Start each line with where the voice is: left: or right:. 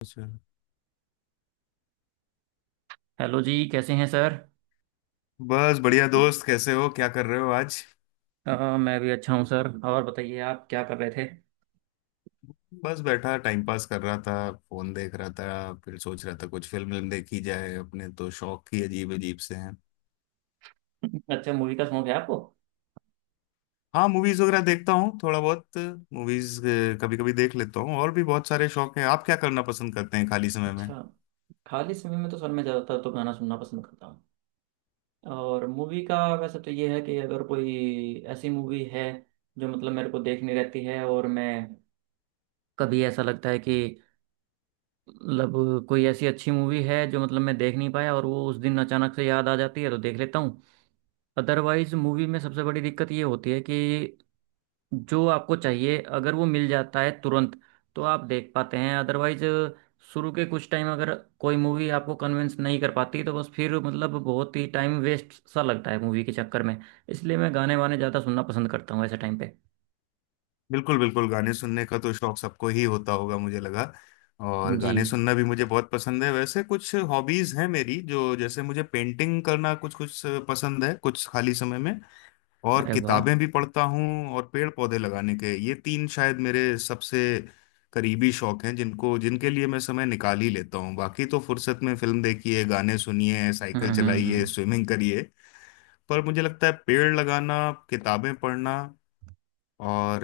left: अच्छा।
right: हेलो जी, कैसे हैं सर।
left: बस बढ़िया दोस्त, कैसे हो, क्या कर रहे हो आज?
right: मैं भी अच्छा हूँ सर। और बताइए, आप क्या कर रहे थे।
left: बस बैठा टाइम पास कर रहा था। फोन देख रहा था, फिर सोच रहा था कुछ फिल्म विल्म देखी जाए। अपने तो शौक ही अजीब अजीब से हैं।
right: अच्छा, मूवी का शौक है आपको।
left: हाँ, मूवीज वगैरह देखता हूँ थोड़ा बहुत। मूवीज कभी कभी देख लेता हूँ। और भी बहुत सारे शौक हैं। आप क्या करना पसंद करते हैं खाली समय में?
right: अच्छा। खाली समय में तो सर मैं ज़्यादातर तो गाना सुनना पसंद करता हूँ। और मूवी का वैसे तो ये है कि अगर कोई ऐसी मूवी है जो मतलब मेरे को देखनी रहती है और मैं कभी ऐसा लगता है कि मतलब कोई ऐसी अच्छी मूवी है जो मतलब मैं देख नहीं पाया और वो उस दिन अचानक से याद आ जाती है तो देख लेता हूँ। अदरवाइज मूवी में सबसे बड़ी दिक्कत ये होती है कि जो आपको चाहिए अगर वो मिल जाता है तुरंत तो आप देख पाते हैं। अदरवाइज शुरू के कुछ टाइम अगर कोई मूवी आपको कन्विंस नहीं कर पाती तो बस फिर मतलब बहुत ही टाइम वेस्ट सा लगता है मूवी के चक्कर में। इसलिए मैं गाने वाने ज़्यादा सुनना पसंद करता हूँ ऐसे टाइम पे।
left: बिल्कुल बिल्कुल, गाने सुनने का तो शौक सबको ही होता होगा, मुझे लगा। और
right: जी।
left: गाने सुनना भी मुझे बहुत पसंद है। वैसे कुछ हॉबीज हैं मेरी, जो, जैसे मुझे पेंटिंग करना कुछ कुछ पसंद है, कुछ खाली समय में। और
right: अरे वाह।
left: किताबें भी पढ़ता हूँ, और पेड़ पौधे लगाने के, ये तीन शायद मेरे सबसे करीबी शौक हैं जिनको जिनके लिए मैं समय निकाल ही लेता हूँ। बाकी तो फुर्सत में फिल्म देखिए, गाने सुनिए,
right: हम्म
left: साइकिल
right: हम्म
left: चलाइए,
right: हम्म
left: स्विमिंग करिए। पर मुझे लगता है पेड़ लगाना, किताबें पढ़ना, और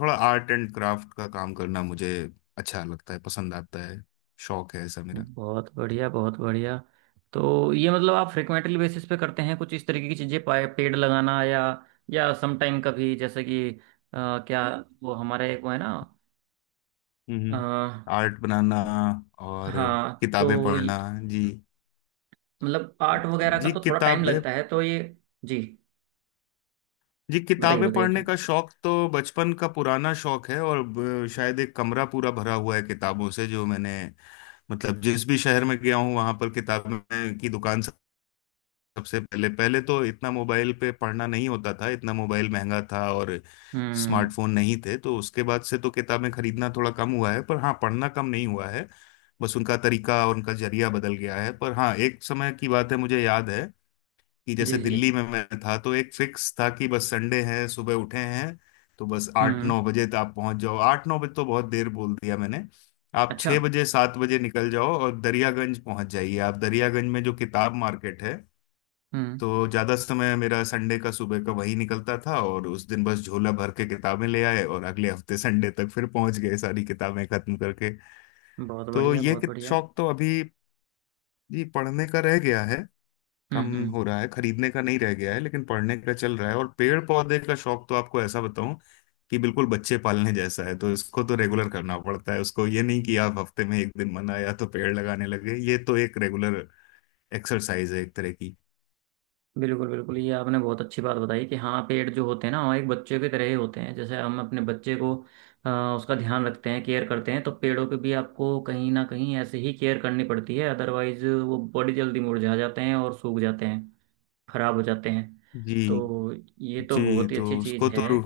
left: थोड़ा आर्ट एंड क्राफ्ट का काम करना मुझे अच्छा लगता है, पसंद आता है, शौक है ऐसा मेरा।
right: बहुत बढ़िया, बहुत बढ़िया। तो ये मतलब आप फ्रिक्वेंटली बेसिस पे करते हैं कुछ इस तरीके की चीज़ें, पाए- पेड़ लगाना या समटाइम कभी जैसे कि अ, क्या, हाँ वो हमारे एक वो है
left: हम्म,
right: ना।
left: आर्ट बनाना और
right: हाँ
left: किताबें
right: तो
left: पढ़ना।
right: ये-
left: जी।
right: मतलब आर्ट वगैरह का
left: जी
right: तो थोड़ा टाइम
left: किताब
right: लगता है तो ये। जी।
left: जी,
right: बताइए
left: किताबें
right: बताइए क्या।
left: पढ़ने का शौक तो बचपन का पुराना शौक है, और शायद एक कमरा पूरा भरा हुआ है किताबों से, जो मैंने, मतलब जिस भी शहर में गया हूँ वहां पर किताबें की दुकान सबसे पहले। पहले तो इतना मोबाइल पे पढ़ना नहीं होता था, इतना मोबाइल महंगा था, और
right: हम्म
left: स्मार्टफोन नहीं थे। तो उसके बाद से तो किताबें खरीदना थोड़ा कम हुआ है, पर हाँ, पढ़ना कम नहीं हुआ है। बस उनका तरीका और उनका जरिया बदल गया है। पर हाँ, एक समय की बात है, मुझे याद है कि
right: जी
left: जैसे
right: जी।
left: दिल्ली में मैं था तो एक फिक्स था कि बस संडे है, सुबह उठे हैं, तो बस आठ
right: हम्म
left: नौ बजे तक आप पहुंच जाओ। आठ नौ बजे तो बहुत देर बोल दिया मैंने। आप
right: अच्छा।
left: छः बजे सात बजे निकल जाओ और दरियागंज पहुंच जाइए, आप दरियागंज में जो किताब मार्केट है।
right: हम्म
left: तो ज़्यादा समय मेरा संडे का सुबह का वही निकलता था, और उस दिन बस झोला भर के किताबें ले आए और अगले हफ्ते संडे तक फिर पहुंच गए सारी किताबें खत्म करके।
right: बहुत
left: तो
right: बढ़िया,
left: ये
right: बहुत बढ़िया।
left: शौक तो अभी, जी, पढ़ने का रह गया है। कम
right: हम्म
left: हो
right: हम्म
left: रहा है। खरीदने का नहीं रह गया है, लेकिन पढ़ने का चल रहा है। और पेड़ पौधे का शौक तो आपको ऐसा बताऊं कि बिल्कुल बच्चे पालने जैसा है। तो इसको तो रेगुलर करना पड़ता है उसको। ये नहीं कि आप हफ्ते में एक दिन मन आया तो पेड़ लगाने लगे, ये तो एक रेगुलर एक्सरसाइज है एक तरह की।
right: बिल्कुल बिल्कुल। ये आपने बहुत अच्छी बात बताई कि हाँ पेड़ जो होते हैं ना हमारे एक बच्चे की तरह ही होते हैं। जैसे हम अपने बच्चे को अ, उसका ध्यान रखते हैं, केयर करते हैं, तो पेड़ों पे भी आपको कहीं ना कहीं ऐसे ही केयर करनी पड़ती है। अदरवाइज वो बड़ी जल्दी मुरझा जाते हैं और सूख जाते हैं, खराब हो जाते हैं।
left: जी
right: तो ये तो
left: जी।
right: बहुत ही अच्छी चीज़ है।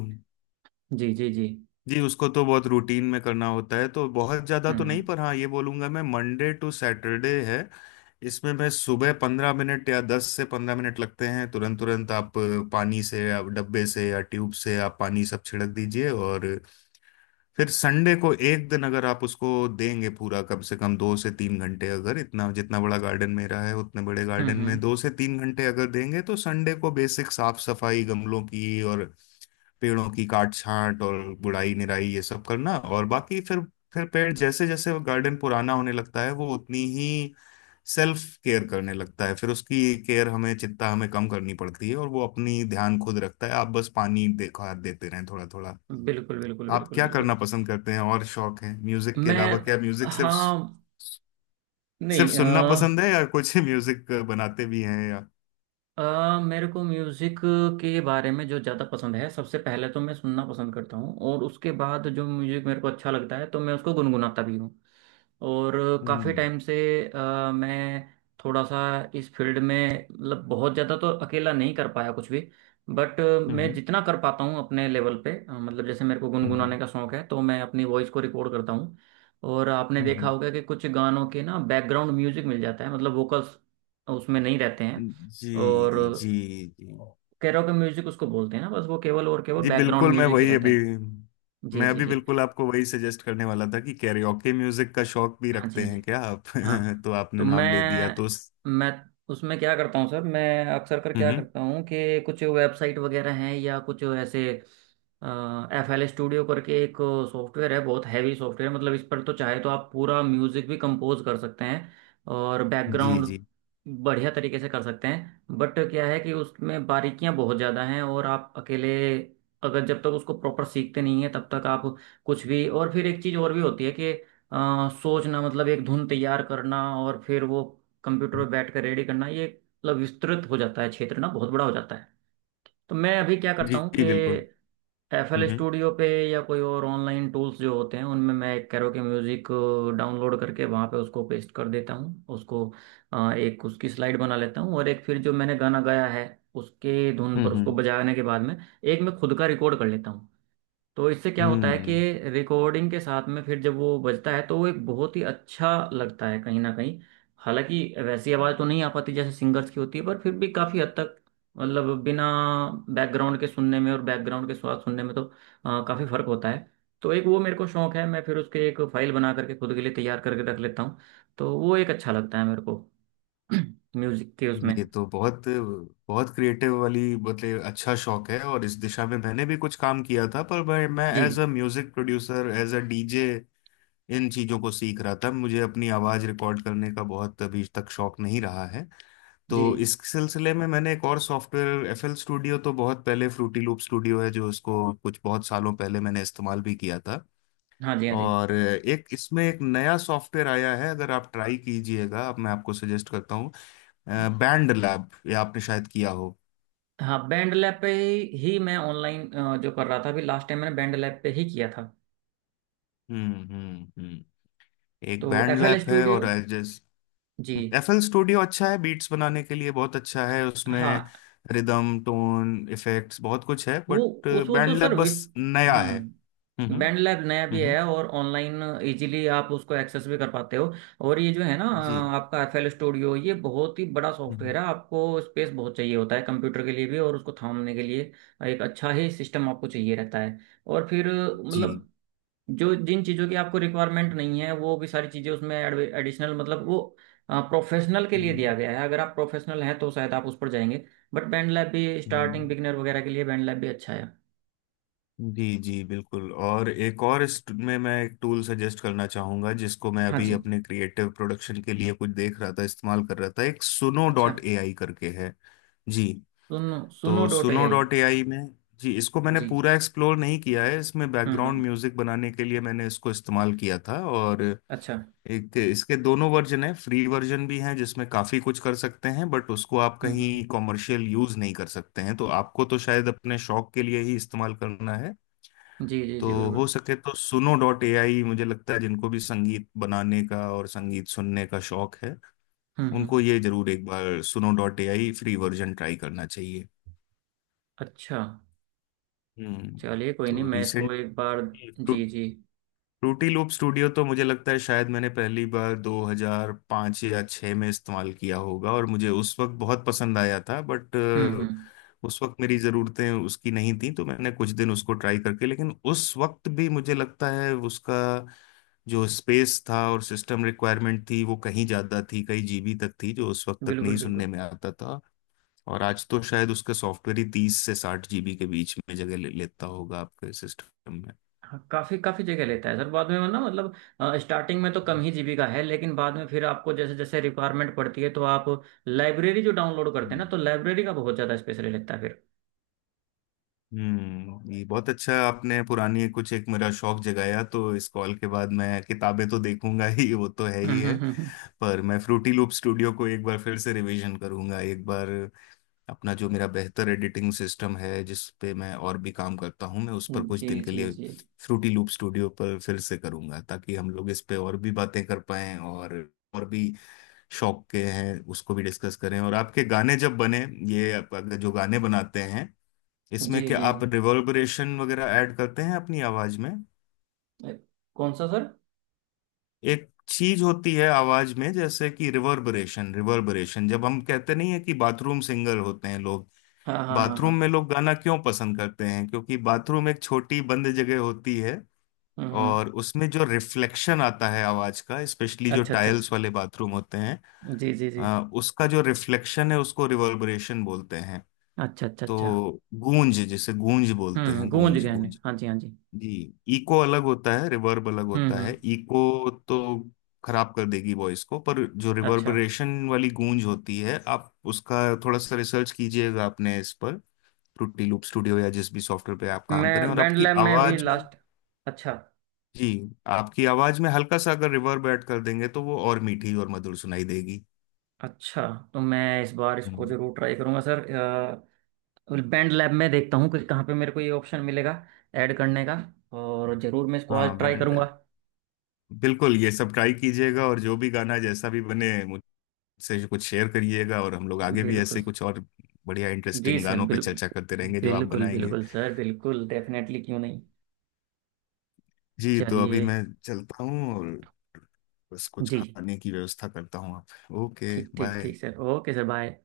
right: जी जी जी।
left: जी, उसको तो बहुत रूटीन में करना होता है। तो बहुत ज़्यादा तो नहीं,
right: हम्म।
left: पर हाँ, ये बोलूँगा मैं, मंडे टू सैटरडे है। इसमें मैं सुबह 15 मिनट, या 10 से 15 मिनट लगते हैं। तुरंत तुरंत आप पानी से या डब्बे से या ट्यूब से आप पानी सब छिड़क दीजिए। और फिर संडे को एक दिन अगर आप उसको देंगे पूरा, कम से कम 2 से 3 घंटे, अगर इतना, जितना बड़ा गार्डन मेरा है उतने बड़े
right: हम्म
left: गार्डन में
right: हम्म,
left: 2 से 3 घंटे अगर देंगे, तो संडे को बेसिक साफ सफाई गमलों की, और पेड़ों की काट छांट और गुड़ाई निराई, ये सब करना। और बाकी फिर पेड़, जैसे जैसे वो गार्डन पुराना होने लगता है वो उतनी ही सेल्फ केयर करने लगता है। फिर उसकी केयर, हमें चिंता हमें कम करनी पड़ती है, और वो अपनी ध्यान खुद रखता है। आप बस पानी देखो, हाथ देते रहें, थोड़ा थोड़ा।
right: बिल्कुल बिल्कुल,
left: आप
right: बिल्कुल
left: क्या
right: बिल्कुल।
left: करना पसंद करते हैं, और शौक है म्यूजिक के अलावा?
right: मैं।
left: क्या म्यूजिक सिर्फ,
right: हाँ।
left: सिर्फ
right: नहीं
left: सुनना पसंद है, या कुछ म्यूजिक बनाते भी हैं या?
right: मेरे को म्यूज़िक के बारे में जो ज़्यादा पसंद है, सबसे पहले तो मैं सुनना पसंद करता हूँ। और उसके बाद जो म्यूज़िक मेरे को अच्छा लगता है तो मैं उसको गुनगुनाता भी हूँ। और काफ़ी
left: हम्म
right: टाइम से मैं थोड़ा सा इस फील्ड में मतलब बहुत ज़्यादा तो अकेला नहीं कर पाया कुछ भी। बट मैं
left: हम्म
right: जितना कर पाता हूँ अपने लेवल पे, मतलब जैसे मेरे को
left: हम्म
right: गुनगुनाने का शौक है तो मैं अपनी वॉइस को रिकॉर्ड करता हूँ। और आपने
left: हम्म।
right: देखा
left: हम्म।
right: होगा कि कुछ गानों के ना बैकग्राउंड म्यूजिक मिल जाता है, मतलब वोकल्स उसमें नहीं रहते हैं।
left: जी
right: और
left: जी जी।
right: कैरोके म्यूजिक उसको बोलते हैं ना, बस वो केवल और केवल
left: जी
right: बैकग्राउंड
left: बिल्कुल।
right: म्यूजिक ही रहता है। जी
left: मैं
right: जी
left: अभी
right: जी।
left: बिल्कुल आपको वही सजेस्ट करने वाला था कि कैरियोके म्यूजिक का शौक भी
right: हाँ जी
left: रखते
right: हाँ जी।
left: हैं क्या आप?
right: हाँ।
left: तो आपने
right: तो
left: नाम ले दिया तो
right: मैं मैं उसमें क्या करता हूँ सर, मैं अक्सर कर क्या
left: हम्म।
right: करता हूँ कि कुछ वेबसाइट वगैरह हैं या कुछ ऐसे, एफ एल स्टूडियो करके एक सॉफ्टवेयर है। बहुत हैवी सॉफ्टवेयर, मतलब इस पर तो चाहे तो आप पूरा म्यूजिक भी कंपोज कर सकते हैं और
left: जी
right: बैकग्राउंड
left: जी
right: बढ़िया तरीके से कर सकते हैं। बट क्या है कि उसमें बारीकियां बहुत ज़्यादा हैं और आप अकेले अगर जब तक उसको प्रॉपर सीखते नहीं है तब तक आप कुछ भी। और फिर एक चीज़ और भी होती है, सोचना, मतलब एक धुन तैयार करना और फिर वो कंप्यूटर पे बैठ कर रेडी करना। ये मतलब विस्तृत हो जाता है, क्षेत्र ना बहुत बड़ा हो जाता है। तो मैं अभी क्या करता
left: जी।
right: हूँ कि
left: जी बिल्कुल।
right: एफ एल
left: हम्म
right: स्टूडियो पे या कोई और ऑनलाइन टूल्स जो होते हैं उनमें मैं एक कैरोके म्यूजिक डाउनलोड करके वहाँ पे उसको पेस्ट कर देता हूँ। उसको एक उसकी स्लाइड बना लेता हूँ और एक फिर जो मैंने गाना गाया है उसके धुन पर उसको
left: हम्म।
right: बजाने के बाद में एक मैं खुद का रिकॉर्ड कर लेता हूँ। तो इससे क्या होता है कि
left: हम्म।
right: रिकॉर्डिंग के साथ में फिर जब वो बजता है तो वो एक बहुत ही अच्छा लगता है कहीं ना कहीं। हालांकि वैसी आवाज़ तो नहीं आ पाती जैसे सिंगर्स की होती है, पर फिर भी काफ़ी हद तक, मतलब बिना बैकग्राउंड के सुनने में और बैकग्राउंड के साथ सुनने में तो काफ़ी फ़र्क होता है। तो एक वो मेरे को शौक है, मैं फिर उसके एक फाइल बना करके खुद के लिए तैयार करके रख लेता हूँ। तो वो एक अच्छा लगता है मेरे को म्यूजिक के
left: जी,
right: उसमें।
left: ये तो बहुत बहुत क्रिएटिव वाली, मतलब अच्छा शौक है। और इस दिशा में मैंने भी कुछ काम किया था, पर मैं
right: जी
left: as a music producer, as a DJ, इन चीजों को सीख रहा था। मुझे अपनी आवाज रिकॉर्ड करने का बहुत अभी तक शौक नहीं रहा है।
right: जी।
left: तो इस सिलसिले में मैंने एक और सॉफ्टवेयर, एफएल स्टूडियो तो बहुत पहले, फ्रूटी लूप स्टूडियो है जो, इसको कुछ बहुत सालों पहले मैंने इस्तेमाल भी किया था।
right: हाँ जी हाँ जी।
left: और एक इसमें एक नया सॉफ्टवेयर आया है, अगर आप ट्राई कीजिएगा, अब मैं आपको सजेस्ट करता हूँ, बैंड लैब, ये आपने शायद किया हो।
right: हाँ, बैंड लैब पे ही मैं ऑनलाइन जो कर रहा था, अभी लास्ट टाइम मैंने बैंड लैब पे ही किया था।
left: हम्म।
right: तो
left: एक बैंड
right: एफ एल
left: लैब है, और
right: स्टूडियो।
left: एजेस,
right: जी।
left: एफएल स्टूडियो अच्छा है बीट्स बनाने के लिए, बहुत अच्छा है, उसमें
right: हाँ।
left: रिदम टोन इफेक्ट्स बहुत कुछ है।
right: वो
left: बट
right: वो तो
left: बैंड
right: सर
left: लैब
right: विस।
left: बस नया है। हम्म
right: बैंड लैब नया भी
left: हम्म।
right: है और ऑनलाइन इजीली आप उसको एक्सेस भी कर पाते हो। और ये जो है ना
left: जी।
right: आपका एफ एल स्टूडियो, ये बहुत ही बड़ा
left: हम्म।
right: सॉफ्टवेयर है, आपको स्पेस बहुत चाहिए होता है कंप्यूटर के लिए भी। और उसको थामने के लिए एक अच्छा ही सिस्टम आपको चाहिए रहता है। और फिर
left: जी।
right: मतलब जो जिन चीज़ों की आपको रिक्वायरमेंट नहीं है वो भी सारी चीज़ें उसमें एडिशनल, मतलब वो प्रोफेशनल के लिए दिया
left: हम्म।
right: गया है। अगर आप प्रोफेशनल हैं तो शायद आप उस पर जाएंगे। बट बैंड लैब भी
left: हम्म।
right: स्टार्टिंग बिगनर वगैरह के लिए बैंड लैब भी अच्छा है।
left: जी जी बिल्कुल। और एक और में मैं एक टूल सजेस्ट करना चाहूंगा, जिसको मैं
right: हाँ
left: अभी
right: जी।
left: अपने क्रिएटिव प्रोडक्शन के लिए कुछ देख रहा था, इस्तेमाल कर रहा था, एक सुनो
right: अच्छा।
left: डॉट ए आई करके है। जी
right: सुनो, सुनो
left: तो
right: dot A
left: Suno
right: I.
left: Dot A I में, जी, इसको मैंने
right: जी।
left: पूरा एक्सप्लोर नहीं किया है। इसमें बैकग्राउंड
right: हम्म।
left: म्यूजिक बनाने के लिए मैंने इसको इस्तेमाल किया था, और
right: अच्छा।
left: एक इसके दोनों वर्जन है, फ्री वर्जन भी है जिसमें काफी कुछ कर सकते हैं। बट उसको आप
right: हम्म हम्म,
left: कहीं कॉमर्शियल यूज नहीं कर सकते हैं, तो आपको तो शायद अपने शौक के लिए ही इस्तेमाल करना है।
right: जी जी
left: तो
right: जी बिल्कुल।
left: हो सके तो सुनो डॉट ए आई, मुझे लगता है जिनको भी संगीत बनाने का और संगीत सुनने का शौक है
right: हम्म
left: उनको
right: हम्म
left: ये जरूर एक बार Suno dot A I free version try करना चाहिए।
right: अच्छा।
left: हम्म।
right: चलिए कोई नहीं,
left: तो
right: मैं इसको
left: रिसेंट,
right: एक बार। जी जी।
left: फ्रूटी लूप स्टूडियो तो मुझे लगता है शायद मैंने पहली बार 2005 या 6 में इस्तेमाल किया होगा, और मुझे उस वक्त बहुत पसंद आया था। बट
right: हम्म हम्म
left: उस वक्त मेरी ज़रूरतें उसकी नहीं थी, तो मैंने कुछ दिन उसको ट्राई करके, लेकिन उस वक्त भी मुझे लगता है उसका जो स्पेस था और सिस्टम रिक्वायरमेंट थी वो कहीं ज़्यादा थी, कई जीबी तक थी, जो उस वक्त तक
right: बिल्कुल
left: नहीं सुनने
right: बिल्कुल।
left: में आता था। और आज तो शायद उसका सॉफ्टवेयर ही 30 से 60 जीबी के बीच में जगह ले लेता होगा आपके सिस्टम में।
right: हाँ, काफी काफी जगह लेता है सर, बाद में ना, मतलब स्टार्टिंग में तो कम ही जीबी का है लेकिन बाद में फिर आपको जैसे जैसे रिक्वायरमेंट पड़ती है तो आप लाइब्रेरी जो डाउनलोड करते हैं
left: हम्म।
right: ना, तो लाइब्रेरी का बहुत ज्यादा स्पेस ले लेता है फिर।
left: हम्म, ये बहुत अच्छा आपने पुरानी कुछ एक मेरा शौक जगाया। तो इस कॉल के बाद मैं किताबें तो देखूंगा ही, वो तो है ही
right: हम्म
left: है,
right: हम्म हम्म
left: पर मैं फ्रूटी लूप स्टूडियो को एक बार फिर से रिवीजन करूंगा, एक बार अपना, जो मेरा बेहतर एडिटिंग सिस्टम है जिस पे मैं और भी काम करता हूँ, मैं उस पर कुछ
right: जी
left: दिन के
right: जी
left: लिए
right: जी।
left: फ्रूटी लूप स्टूडियो पर फिर से करूंगा, ताकि हम लोग इस पे और भी बातें कर पाएं। और भी शौक के हैं, उसको भी डिस्कस करें। और आपके गाने जब बने, ये आप अगर जो गाने बनाते हैं,
right: जी
left: इसमें क्या
right: जी जी।
left: आप रिवर्बरेशन वगैरह ऐड करते हैं अपनी आवाज में?
right: अ, कौन सा सर।
left: एक चीज होती है आवाज में, जैसे कि रिवर्बरेशन, रिवर्बरेशन जब हम कहते नहीं है कि बाथरूम सिंगर होते हैं लोग,
right: हाँ हाँ हाँ
left: बाथरूम
right: हाँ।
left: में लोग गाना क्यों पसंद करते हैं क्योंकि बाथरूम एक छोटी बंद जगह होती है।
right: हम्म हम्म,
left: और उसमें जो रिफ्लेक्शन आता है आवाज का, स्पेशली जो
right: अच्छा अच्छा अच्छा।
left: टाइल्स वाले बाथरूम होते हैं,
right: जी जी जी।
left: उसका जो रिफ्लेक्शन है उसको रिवर्बरेशन बोलते हैं।
right: अच्छा अच्छा अच्छा।
left: तो गूंज, जिसे गूंज बोलते
right: हम्म,
left: हैं,
right: गूंज,
left: गूंज
right: गए ने,
left: गूंज।
right: हाँ जी हाँ जी।
left: जी। इको अलग होता है, रिवर्ब अलग
right: हम्म
left: होता है।
right: हम्म
left: इको तो खराब कर देगी वॉइस को, पर जो
right: अच्छा।
left: रिवर्बरेशन वाली गूंज होती है, आप उसका थोड़ा सा रिसर्च कीजिएगा, आपने इस पर, ट्रुटी लूप स्टूडियो या जिस भी सॉफ्टवेयर पे आप काम करें।
right: मैं
left: और
right: बैंड
left: आपकी
right: लैब में भी
left: आवाज में,
right: लास्ट। अच्छा।
left: जी, आपकी आवाज में हल्का सा अगर रिवर्ब ऐड कर देंगे तो वो और मीठी और मधुर सुनाई देगी।
right: अच्छा, तो मैं इस बार इसको
left: हम्म।
right: जरूर ट्राई करूंगा सर। बैंड लैब में देखता हूँ कि कहाँ पे मेरे को ये ऑप्शन मिलेगा ऐड करने का। और ज़रूर मैं इसको आज
left: हाँ
right: ट्राई
left: बैंड,
right: करूँगा।
left: बिल्कुल ये सब ट्राई कीजिएगा, और जो भी गाना जैसा भी बने, से कुछ शेयर करिएगा, और हम लोग आगे भी ऐसे
right: बिल्कुल।
left: कुछ और बढ़िया
right: जी
left: इंटरेस्टिंग
right: सर
left: गानों पे
right: बिल्कुल।
left: चर्चा करते रहेंगे जो आप
right: बिल्कुल
left: बनाएंगे।
right: बिल्कुल सर, बिल्कुल डेफिनेटली, क्यों नहीं।
left: जी तो अभी
right: चलिए।
left: मैं चलता हूँ, और बस कुछ
right: जी।
left: खाने की व्यवस्था करता हूँ। आप, ओके
right: ठीक ठीक
left: बाय।
right: ठीक सर, ओके सर, बाय।